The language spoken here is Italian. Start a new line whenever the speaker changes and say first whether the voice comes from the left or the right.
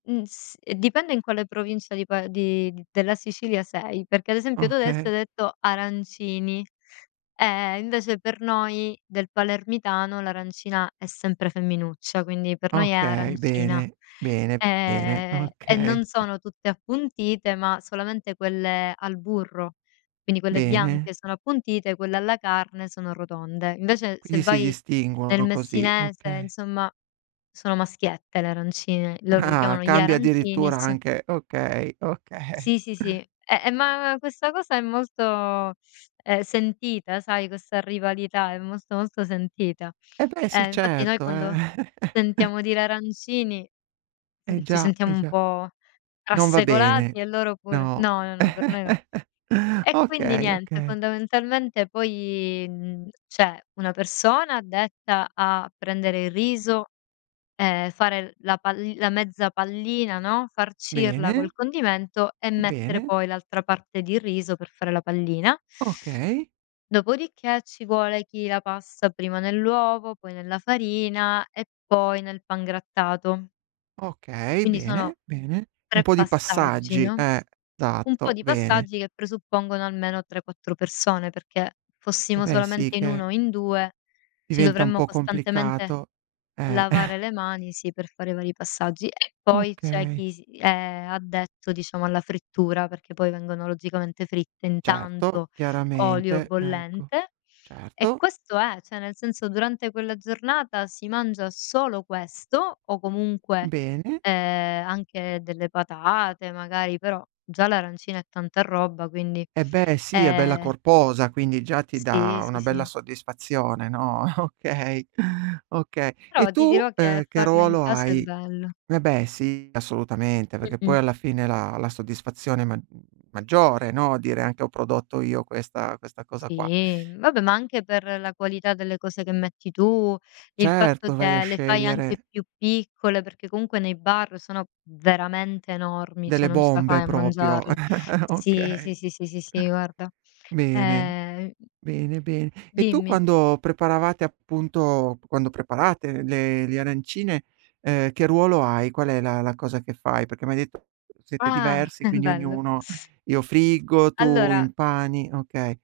left: Mhmm, s ehm, dipende in quale provincia di pa di della Sicilia sei, perché, ad esempio, tu, adesso
right: Okay.
left: hai detto “arancini”, eh, invece, per noi del palermitano l'arancina è sempre femminuccia. Quindi per noi è
right: Okay,
left: arancina,
right: bene, bene, bene,
left: ehm, e non
right: okay.
left: sono tutte appuntite, ma solamente quelle al burro. Quindi, quelle
right: Bene.
left: bianche sono appuntite, quelle alla carne sono rotonde. Invece, se
right: Quindi si
left: vai nel
right: distinguono così,
left: messinese,
right: okay.
left: insomma, sono maschiette le arancine. Loro li
right: Ah,
left: chiamano “gli
right: cambia
left: arancini” e
right: addirittura
left: s
right: anche okay, okay.
left: Sì, sì, sì. Eh eh, ma questa cosa è molto è sentita, sai? Questa rivalità è molto, molto sentita.
right: Eh beh
left: Eh,
right: sì,
left: infatti noi
right: certo,
left: quando
right: eh.
left: sentiamo dire “arancini”
right: Eh
left: ci
right: già, eh
left: sentiamo un
right: già,
left: po'
right: non va bene,
left: trasecolati e loro pure.
right: no,
left: No, no, no, per noi no. E quindi
right: okay,
left: niente,
right: okay.
left: fondamentalmente poi, mhmm, c'è una persona addetta a prendere il riso e fare la palli la mezza pallina, no, farcirla
right: Bene.
left: col condimento e mettere
right: Bene.
left: poi l'altra parte di riso per fare la pallina
right: Okay.
left: dopodiché ci vuole chi la passa prima nell'uovo, poi nella farina e poi nel pangrattato.
right: Okay,
left: Quindi sono
right: bene, bene. Un
left: 3
right: po' di
left: passaggi,
right: passaggi,
left: no,
right: eh,
left: un po'
right: tatto,
left: di
right: bene.
left: passaggi che presuppongono almeno 3, 4 persone, perché
right: Eh
left: fossimo
right: beh, sì
left: solamente in 1
right: che
left: o in 2, ci
right: diventa un
left: dovremmo
right: po'
left: costantemente
right: complicato, eh.
left: lavare le mani, sì, per fare vari passaggi. E poi c'è
right: Okay.
left: chi s è addetto, diciamo, alla frittura, perché poi vengono, logicamente, fritte in
right: Certo,
left: tanto olio
right: chiaramente, ecco,
left: bollente e
right: certo.
left: questo è, cioè, nel senso, durante quella giornata si mangia solo questo o comunque,
right: Bene.
left: ehm, anche delle patate, magari, però già l'arancina è tanta roba, quindi.
right: Eh beh, sì, è bella
left: Ehm
right: corposa, quindi già ti
left: Sì,
right: dà
left: sì,
right: una bella
left: sì.
right: soddisfazione, no, okay, oka e
left: Però ti
right: tu,
left: dirò che
right: ehm, che
left: farlo in
right: ruolo
left: casa è
right: hai?
left: bello.
right: Eh beh, sì, assolutamente, perché poi
left: Mh-mh.
right: alla fine la la soddisfazione è ma maggiore, no, dire anche: “Ho prodotto io questa questa cosa qua”.
left: Sì, vabbè, ma anche per la qualità delle cose che metti tu, il fatto
right: Certo, vai a
left: che le fai anche
right: scegliere
left: più piccole, perché comunque nei bar sono veramente enormi, cioè,
right: Delle
left: non ce la
right: bombe
left: fai a
right: proprio.
left: mangiarle. Sì,
right: Okay.
left: sì, sì, sì, sì, sì, guarda,
right: Bene,
left: ehm
right: bene, bene. E tu,
left: Dimmi.
right: quando preparavate appunto, quando preparate le le arancine, ehm, che ruolo hai? Qual è la la cosa che fai? Perché mi hai de “siete
left: Ah,
right: diversi”, quindi
left: bello.
right: ognuno: “Io friggo, tu
left: Allora
right: impani”. Okay.